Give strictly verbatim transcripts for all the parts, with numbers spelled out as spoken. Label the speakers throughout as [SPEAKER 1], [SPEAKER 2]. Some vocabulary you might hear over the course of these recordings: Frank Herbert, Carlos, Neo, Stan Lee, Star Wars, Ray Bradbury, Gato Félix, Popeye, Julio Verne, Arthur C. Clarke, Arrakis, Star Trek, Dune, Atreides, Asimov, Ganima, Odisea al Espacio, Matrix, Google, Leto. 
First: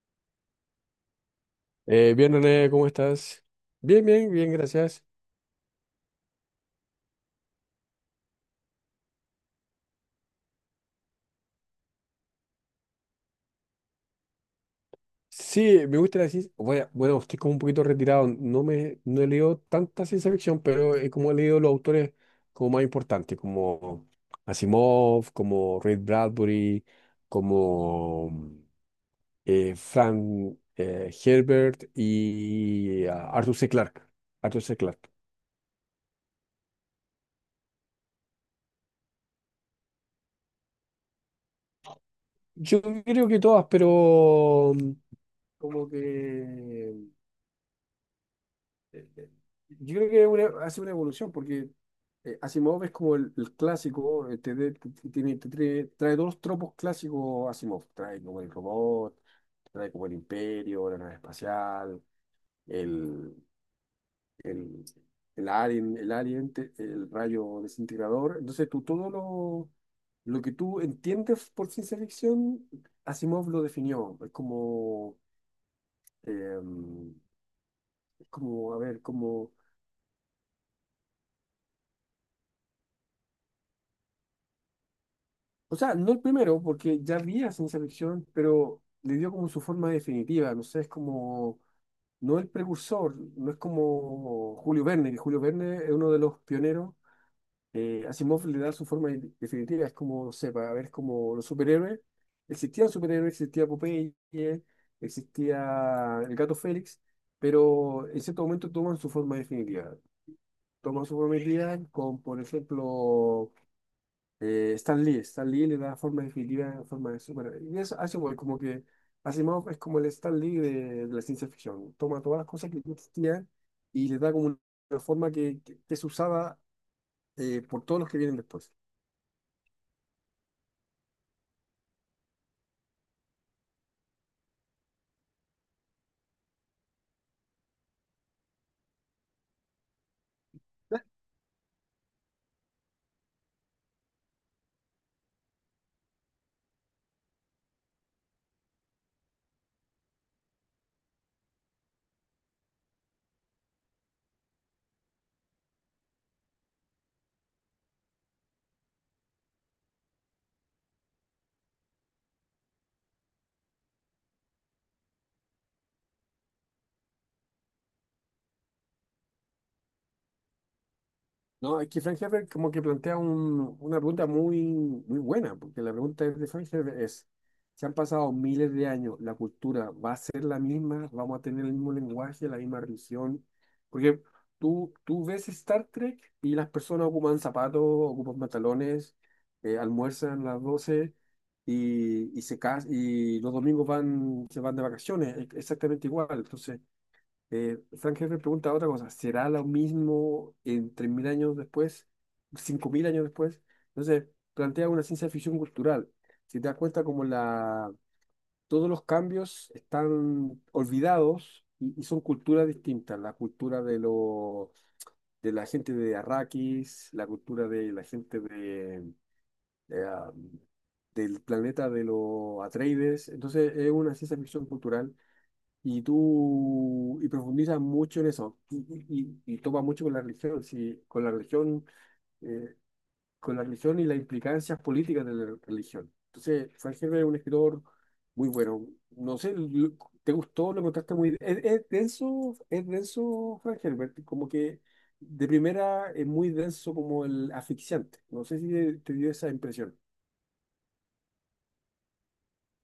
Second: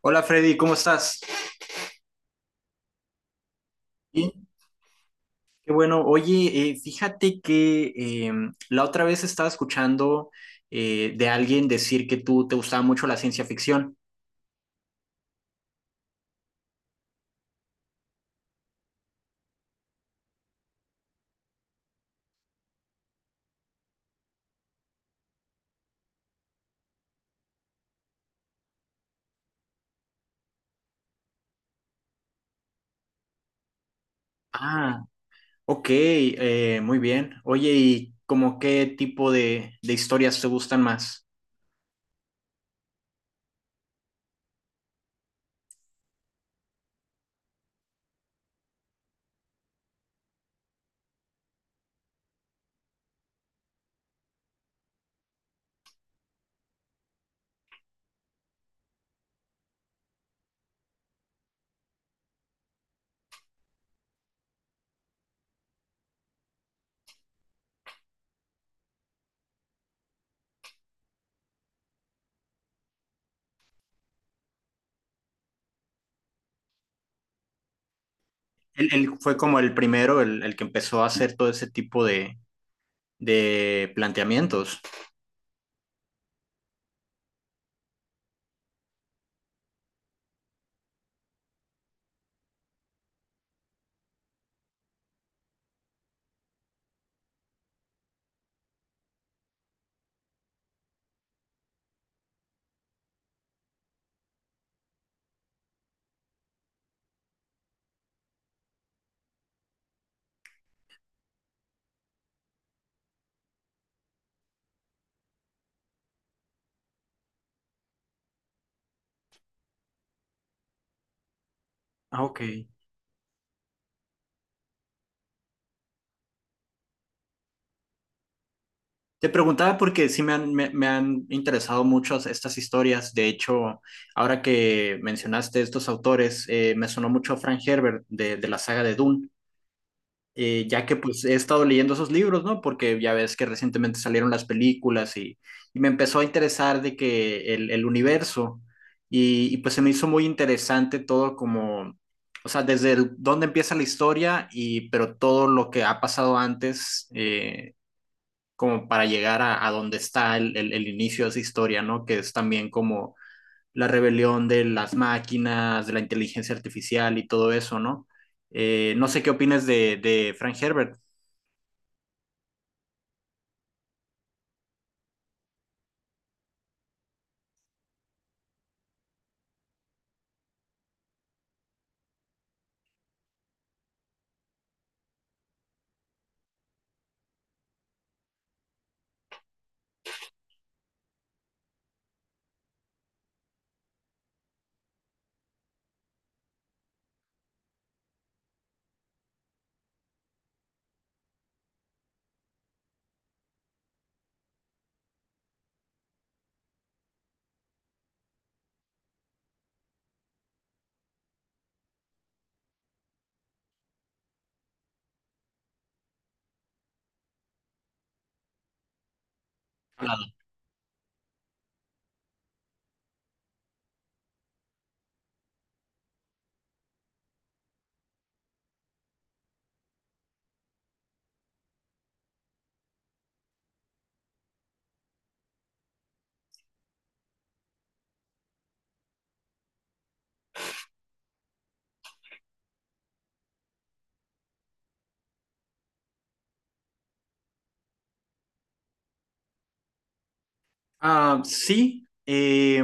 [SPEAKER 1] Hola, Freddy, ¿cómo estás?
[SPEAKER 2] Eh, bien, René, ¿cómo estás? Bien, bien,
[SPEAKER 1] Bien.
[SPEAKER 2] bien, gracias.
[SPEAKER 1] Qué bueno. Oye, eh, fíjate que eh, la otra vez estaba escuchando eh, de alguien decir que tú te gustaba mucho la ciencia ficción.
[SPEAKER 2] Sí, me gusta la ciencia. Bueno, bueno, estoy como un poquito retirado. No me, no he leído tanta ciencia ficción, pero he como he leído los autores como más importantes, como Asimov, como Ray Bradbury, como eh, Frank eh, Herbert y ah, Arthur C. Clarke. Arthur C.
[SPEAKER 1] Ah,
[SPEAKER 2] Clarke.
[SPEAKER 1] ok, eh, muy bien. Oye, ¿y como qué tipo de, de historias te gustan más?
[SPEAKER 2] Yo creo que todas, pero mm, como que eh, eh, yo creo que una- hace una evolución, porque eh, Asimov es como el, el clásico, eh, te, de- te- te- tiene- te trae, trae todos los tropos clásicos Asimov, trae como el robot, trae como el imperio, la nave espacial, el, el, el alien, el alien, te- el rayo desintegrador. Entonces tú todo lo, lo que tú entiendes por ciencia ficción, Asimov lo definió. Es como, em, es como, a
[SPEAKER 1] Él,
[SPEAKER 2] ver,
[SPEAKER 1] él fue
[SPEAKER 2] como...
[SPEAKER 1] como el primero, el, el que empezó a hacer todo ese tipo de, de planteamientos.
[SPEAKER 2] O sea, no el primero, porque ya había ciencia ficción, pero le dio como su forma definitiva. No sé, es como, no el precursor, no es como Julio Verne, que Julio Verne es uno de los pioneros. eh, Asimov le da su forma de- definitiva, es como, no sé, para ver, es como los superhéroes. Existían superhéroes, existía Popeye, existía el Gato Félix, pero en cierto momento toman su forma definitiva. Toman su forma definitiva con, por ejemplo, eh, Stan Lee, Stan Lee le da forma definitiva, forma de super. Y eso hace igual, como que Asimov es como el Stan Lee de, de la ciencia ficción. Toma
[SPEAKER 1] Ah,
[SPEAKER 2] todas
[SPEAKER 1] ok.
[SPEAKER 2] las cosas que ya existían y le da como una forma que, que- que es usada eh, por todos los que vienen después.
[SPEAKER 1] Te preguntaba porque sí me han, me, me han interesado mucho estas historias. De hecho, ahora que mencionaste estos autores, eh, me sonó mucho Frank Herbert de, de la saga de Dune, eh, ya que pues he estado leyendo esos libros, ¿no? Porque ya ves que recientemente salieron las películas y, y me empezó a interesar de que el, el universo y, y pues se me hizo muy interesante todo como, o sea, desde el- dónde empieza la historia, y pero todo lo que ha pasado antes, eh, como para llegar a, a donde está el, el, el, inicio de esa historia, ¿no? Que es también como la rebelión de las máquinas, de la inteligencia artificial y todo eso, ¿no? Eh, no sé qué opinas de, de Frank Herbert.
[SPEAKER 2] No, es que Frank Herbert como que plantea un- una pregunta muy, muy buena, porque la pregunta es de Frank Herbert es, se han pasado miles de años, ¿la cultura va a ser la misma? ¿Vamos a tener el mismo lenguaje, la misma religión? Porque tú, tú ves Star Trek y las personas ocupan zapatos, ocupan pantalones, eh, almuerzan a las doce y, y, se cas- y los domingos van, se van de vacaciones, e- exactamente igual. Entonces, eh, Frank Herbert pregunta otra cosa, ¿será lo mismo en tres mil años después, cinco mil años después? Entonces, plantea una ciencia ficción cultural. Si te das cuenta como la, todos los cambios están olvidados y, y son culturas distintas, la cultura de, lo, de la gente de Arrakis, la cultura de la gente de, eh, del planeta de los Atreides. Entonces, es una ciencia ficción cultural y tú, y profundiza mucho en eso, y, y, y- y topa mucho con la religión, sí, con la religión, eh, con la religión y las implicancias políticas de la religión. Entonces, Frank Herbert es un escritor muy bueno. No sé, lo- ¿te gustó? ¿Lo encontraste muy... Es, es denso, es denso, Frank Herbert, como que de primera es muy denso como el asfixiante. No sé si te dio esa impresión.
[SPEAKER 1] Ah, sí, eh,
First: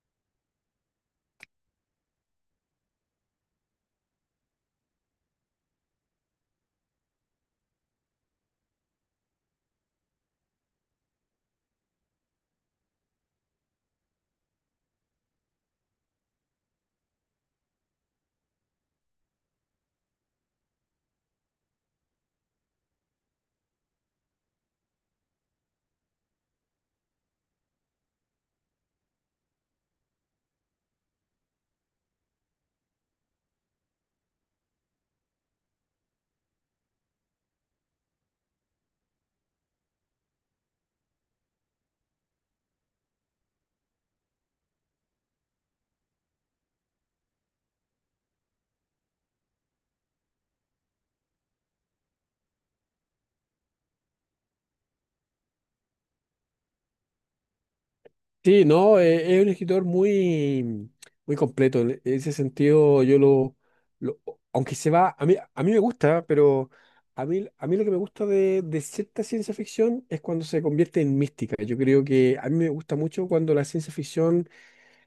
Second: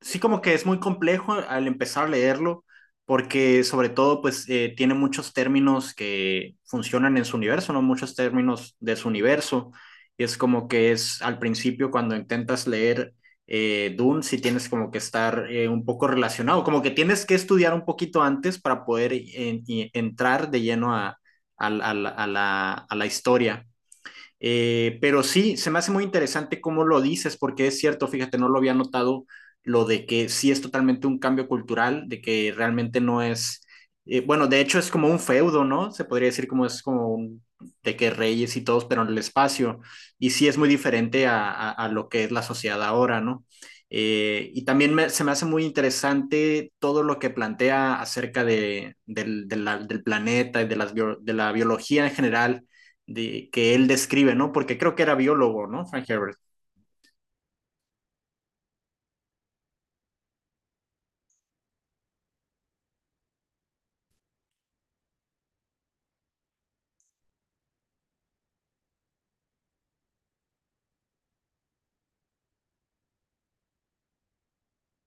[SPEAKER 1] sí, como que es muy complejo al empezar a leerlo, porque sobre todo pues eh, tiene muchos términos que funcionan en su universo, ¿no? Muchos términos de su universo. Y es como que es al principio cuando intentas leer eh, Dune, sí tienes como que estar eh, un poco relacionado, como que tienes que estudiar un poquito antes para poder eh, y- entrar de lleno a, a la a la- a la- a la historia. Eh, pero sí, se me hace muy interesante cómo lo dices, porque es cierto, fíjate, no lo había notado lo de que sí es totalmente un cambio cultural, de que realmente no es, eh, bueno, de hecho es como un feudo, ¿no? Se podría decir como es como un, de que reyes y todos, pero en el espacio, y sí es muy diferente a, a, a lo que es la sociedad ahora, ¿no? Eh, y también me, se me hace muy interesante todo lo que plantea acerca de, del, de la, del planeta y de, las bio, de la biología en general de, que él describe, ¿no? Porque creo que era biólogo, ¿no? Frank Herbert.
[SPEAKER 2] Sí, no, eh, es un escritor muy, muy completo. En ese sentido, yo lo, lo- aunque se va, a mí, a mí me gusta, pero a mí, a mí lo que me gusta de, de cierta ciencia ficción es cuando se convierte en mística. Yo creo que a mí me gusta mucho cuando la ciencia ficción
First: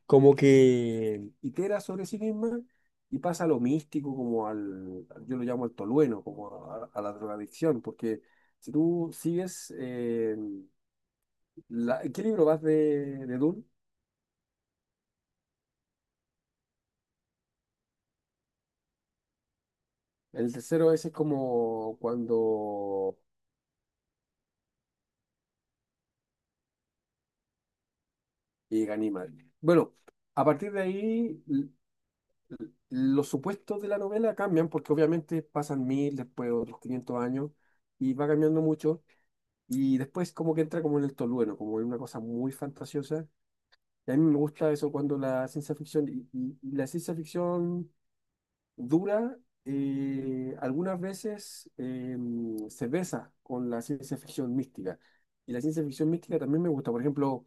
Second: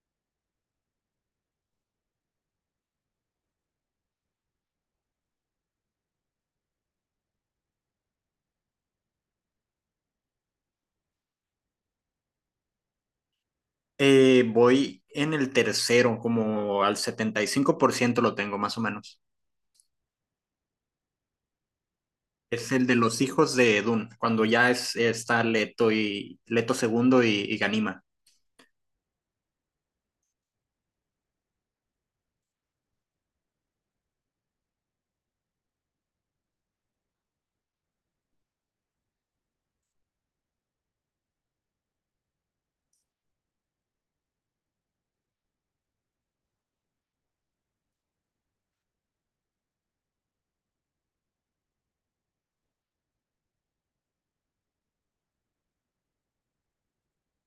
[SPEAKER 2] como que itera sobre sí misma y pasa a lo místico, como al, yo lo llamo al tolueno, como a, a la drogadicción, porque si tú sigues, eh, la- ¿qué libro vas de, de Dune?
[SPEAKER 1] Eh, voy en el tercero, como al setenta y cinco por ciento lo tengo, más o menos.
[SPEAKER 2] El tercero ese es como
[SPEAKER 1] Es el de
[SPEAKER 2] cuando
[SPEAKER 1] los hijos de Dune, cuando ya es, está Leto y Leto segundo y, y Ganima.
[SPEAKER 2] llega animal. Bueno, a partir de ahí l- l- los supuestos de la novela cambian porque obviamente pasan mil, después otros quinientos años y va cambiando mucho y después como que entra como en el tolueno, como en una cosa muy fantasiosa. Y a mí me gusta eso cuando la ciencia ficción y, y- y la ciencia ficción dura eh, algunas veces eh, se besa con la ciencia ficción mística. Y la ciencia ficción mística también me gusta. Por ejemplo,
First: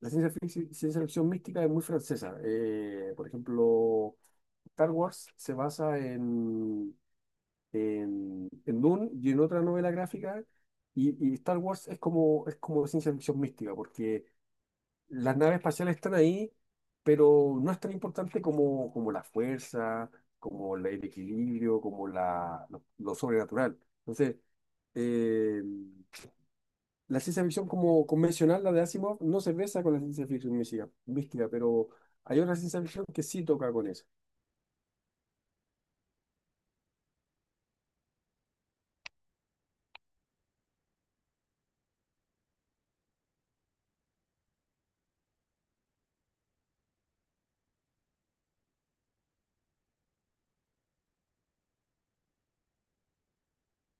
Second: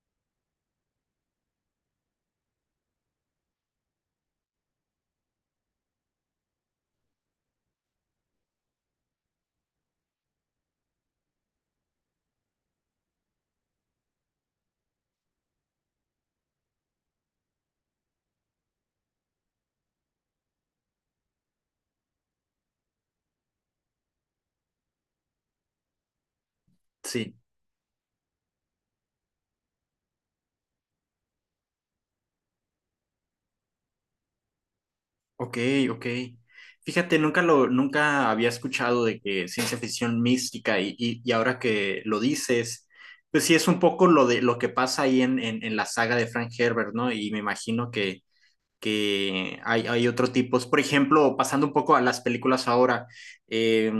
[SPEAKER 2] la ciencia fic- ciencia ficción, mística es muy francesa. Eh, por ejemplo, Star Wars se basa en, en, en Dune y en otra novela gráfica. Y, y Star Wars es como, es como ciencia ficción mística, porque las naves espaciales están ahí, pero no es tan importante como, como la fuerza, como la- el equilibrio, como la, lo, lo sobrenatural. Entonces, eh, la
[SPEAKER 1] Sí,
[SPEAKER 2] ciencia ficción como convencional, la de Asimov, no se besa con la ciencia ficción mística, mística, pero hay otra ciencia ficción que sí toca con eso.
[SPEAKER 1] ok, ok. Fíjate, nunca lo, nunca había escuchado de que ciencia ficción mística y, y, y ahora que lo dices, pues sí es un poco lo de lo que pasa ahí en, en, en la saga de Frank Herbert, ¿no? Y me imagino que que hay, hay otro tipo. Por ejemplo, pasando un poco a las películas ahora, eh,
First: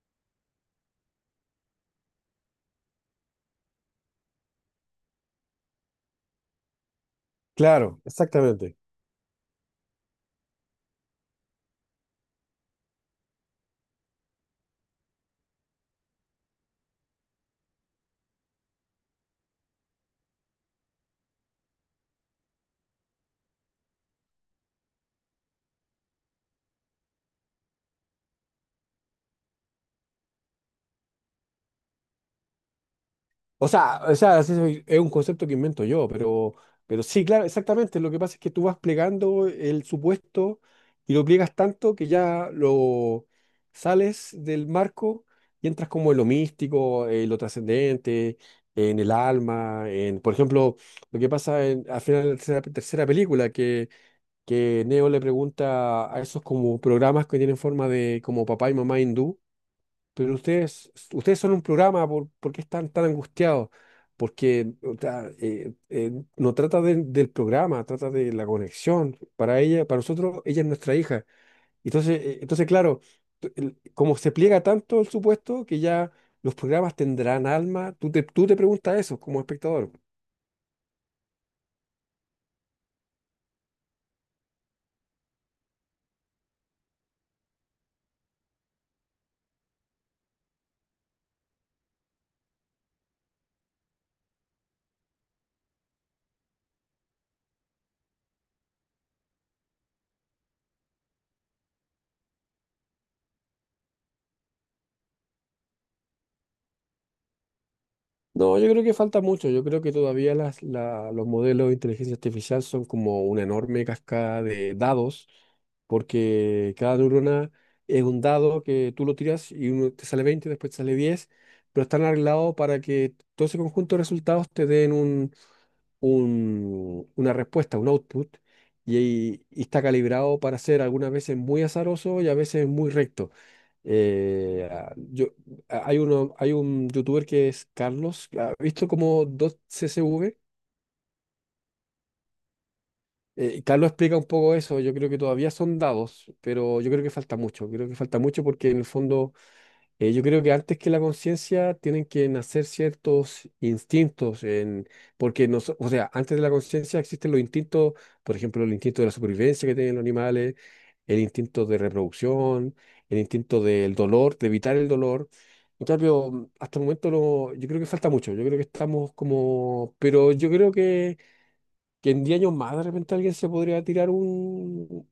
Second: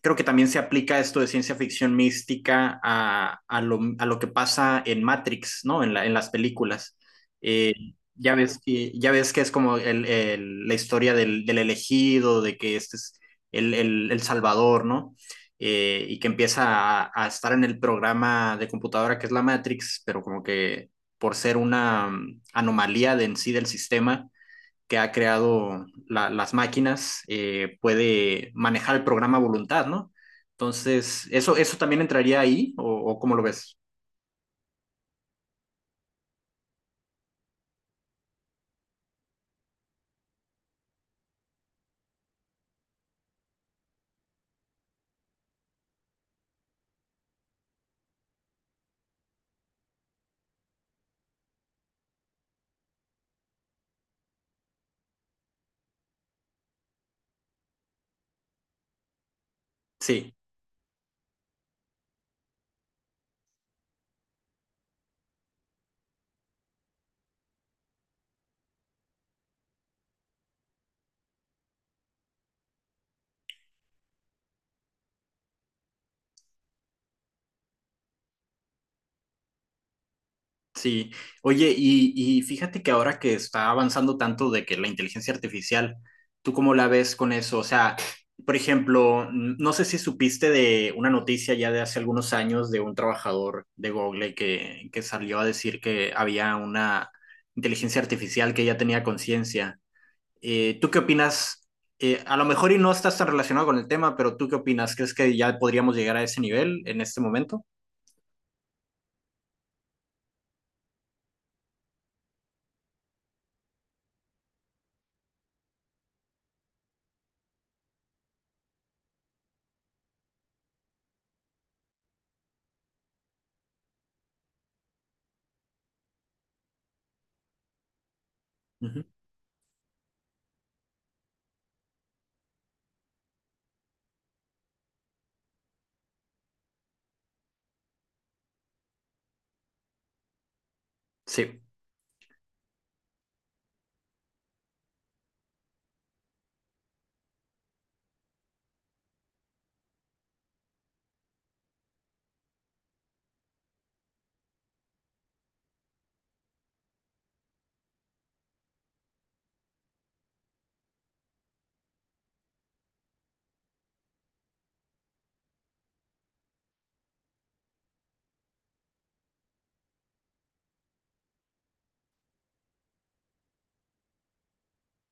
[SPEAKER 1] creo que también se aplica esto de ciencia ficción mística a, a, lo, a lo que pasa en Matrix, ¿no? En, la, en las películas. Eh,
[SPEAKER 2] Claro,
[SPEAKER 1] ya, ves
[SPEAKER 2] exactamente.
[SPEAKER 1] que, ya ves que es como el, el, la historia del, del elegido, de que este es el, el el Salvador, ¿no? Eh, y que empieza a, a, estar en el programa de computadora que es la Matrix, pero como que por ser una mm, anomalía de en sí del sistema que ha creado la, las máquinas, eh, puede manejar el programa a voluntad, ¿no? Entonces, ¿eso, eso también entraría ahí o, o cómo lo
[SPEAKER 2] O
[SPEAKER 1] ves?
[SPEAKER 2] sea, o sea, así se- es un concepto que invento yo, pero, pero sí, claro, exactamente. Lo que pasa es que tú vas plegando el supuesto y lo pliegas tanto que ya lo sales del marco y entras como en lo místico, en lo trascendente, en el alma, en, por ejemplo, lo que pasa en, al final de la tercera, tercera película, que Neo le pregunta a esos como programas que tienen forma de como papá y mamá hindú,
[SPEAKER 1] Sí.
[SPEAKER 2] pero ustedes, ustedes son un programa, ¿por, ¿por qué están tan angustiados? Porque o sea, eh, eh, no trata de- del programa, trata de la conexión. Para ella, para nosotros, ella es nuestra hija. Entonces, eh, entonces claro, t- el- como se pliega tanto el supuesto que ya los programas tendrán alma, tú te, tú te preguntas eso como espectador.
[SPEAKER 1] Sí, oye, y, y fíjate que ahora que está avanzando tanto de que la inteligencia artificial, ¿tú cómo la ves con eso? O sea, por ejemplo, n- no sé si supiste de una noticia ya de hace algunos años de un trabajador de Google que, que salió a decir que había una inteligencia artificial que ya tenía conciencia. Eh, ¿tú qué opinas? Eh, a lo mejor y no estás tan relacionado con el tema, pero ¿tú qué opinas? ¿Crees que ya podríamos llegar a ese nivel en este momento?
[SPEAKER 2] No, yo creo que falta mucho. Yo creo que todavía las, la- los modelos de inteligencia artificial son como una enorme cascada de dados, porque cada neurona es un dado que tú lo tiras y uno te sale veinte, después te sale diez, pero están arreglados para que todo ese conjunto de resultados te den un- una respuesta, un output,
[SPEAKER 1] Ujú.
[SPEAKER 2] y, y está calibrado para ser algunas veces muy azaroso y a veces muy recto. Eh, ah, yo, a- hay uno, hay un youtuber que es Carlos, ¿ha visto como dos C S V?
[SPEAKER 1] Sí.
[SPEAKER 2] Eh, Carlos explica un poco eso, yo creo que todavía son dados, pero yo creo que falta mucho, creo que falta mucho porque en el fondo Eh, yo creo que antes que la conciencia tienen que nacer ciertos instintos, en, porque nos, o sea, antes de la conciencia existen los instintos, por ejemplo, el instinto de la supervivencia que tienen los animales, el instinto de reproducción, el instinto del dolor, de evitar el dolor. En cambio, mm, hasta el momento no, yo creo que falta mucho, yo creo que estamos como, pero yo creo que, que en diez años más de repente alguien se podría tirar un,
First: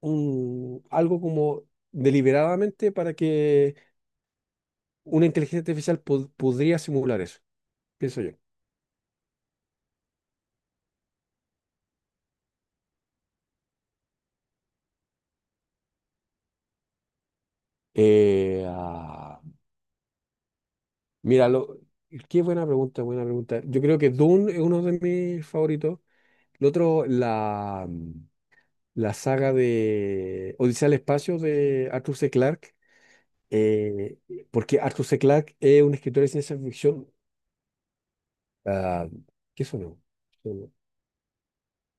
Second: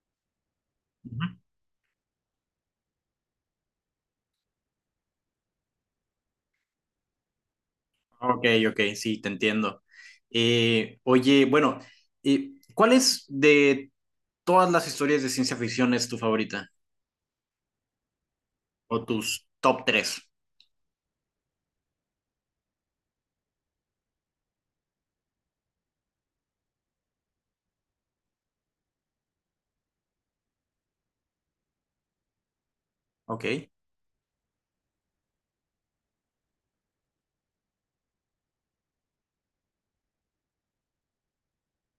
[SPEAKER 2] un algo como deliberadamente para que una inteligencia artificial pod- podría simular eso, pienso yo.
[SPEAKER 1] Ok, ok, sí, te entiendo. Eh, oye, bueno, eh, ¿cuál es de todas las historias de ciencia ficción es tu favorita?
[SPEAKER 2] Eh,
[SPEAKER 1] ¿O
[SPEAKER 2] ah,
[SPEAKER 1] tus top tres?
[SPEAKER 2] mira, lo- qué buena pregunta, buena pregunta. Yo creo que Dune es uno de mis favoritos. El otro, la, la saga de Odisea al Espacio de Arthur C. Clarke,
[SPEAKER 1] Ok.
[SPEAKER 2] eh, porque Arthur C. Clarke es un escritor de ciencia ficción. ah, ¿qué sonó?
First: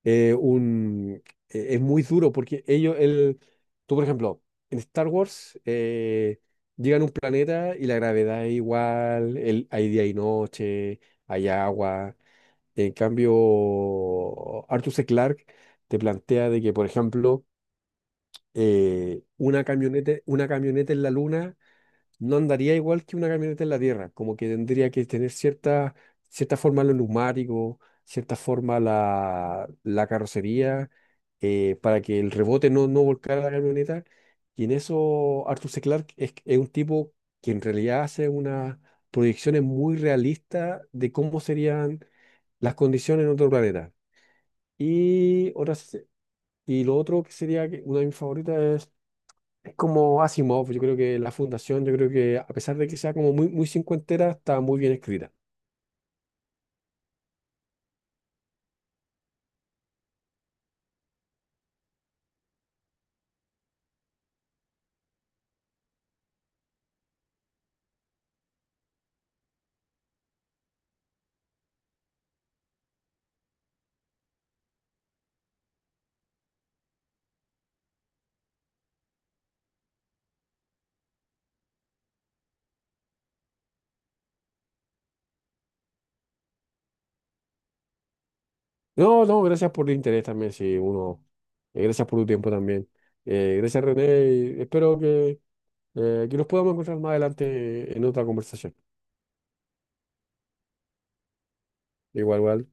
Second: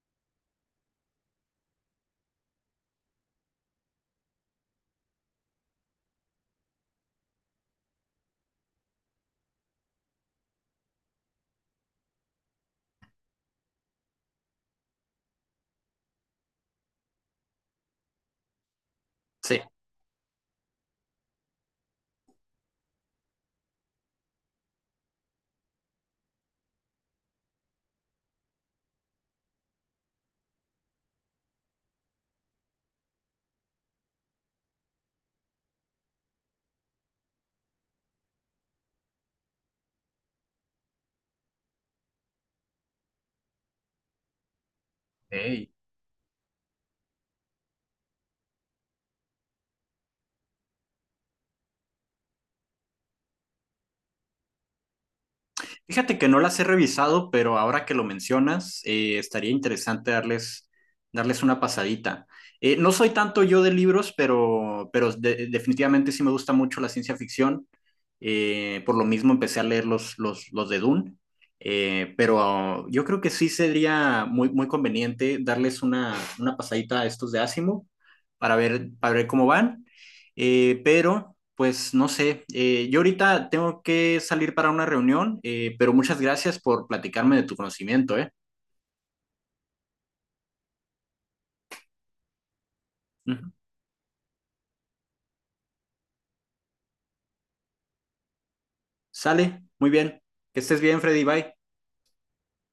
[SPEAKER 2] eh, un, eh, es muy duro porque ellos, el, tú por ejemplo, en Star Wars eh, llegan a un planeta y la gravedad es igual, el, hay día y noche, hay agua. En cambio, Arthur C. Clarke te plantea de que, por ejemplo, eh,
[SPEAKER 1] Sí.
[SPEAKER 2] una camioneta, una camioneta en la luna no andaría igual que una camioneta en la tierra, como que tendría que tener cierta, cierta forma los neumáticos, cierta forma la, la carrocería, eh, para que el rebote no, no volcara la camioneta. Y en eso Arthur C. Clarke es, es un tipo que en realidad hace unas proyecciones muy realistas de cómo serían las condiciones en otro planeta. Y,
[SPEAKER 1] Ok.
[SPEAKER 2] otras, y lo otro que sería que una de mis favoritas como Asimov, yo creo que la fundación, yo creo que a pesar de que sea como muy, muy cincuentera, está muy bien escrita.
[SPEAKER 1] Fíjate que no las he revisado, pero ahora que lo mencionas, eh, estaría interesante darles, darles una pasadita. Eh, no soy tanto yo de libros, pero, pero de- definitivamente sí me gusta mucho la ciencia ficción. Eh, por lo mismo empecé a leer los, los, los de Dune. Eh, pero yo creo que sí sería muy, muy conveniente darles una, una pasadita a estos de Asimov para ver, para ver cómo van. Eh, pero, pues no sé, eh, yo ahorita tengo que salir para una reunión, eh, pero muchas gracias por platicarme de tu conocimiento, ¿eh?
[SPEAKER 2] No, no, gracias por el interés también, sí, uno. Eh, gracias por tu tiempo también.
[SPEAKER 1] Ujú.
[SPEAKER 2] Eh, gracias, René. Y espero que, eh, que nos podamos encontrar más adelante en otra conversación.
[SPEAKER 1] Sale, muy bien. Que estés bien, Freddy, bye.
[SPEAKER 2] Igual, igual.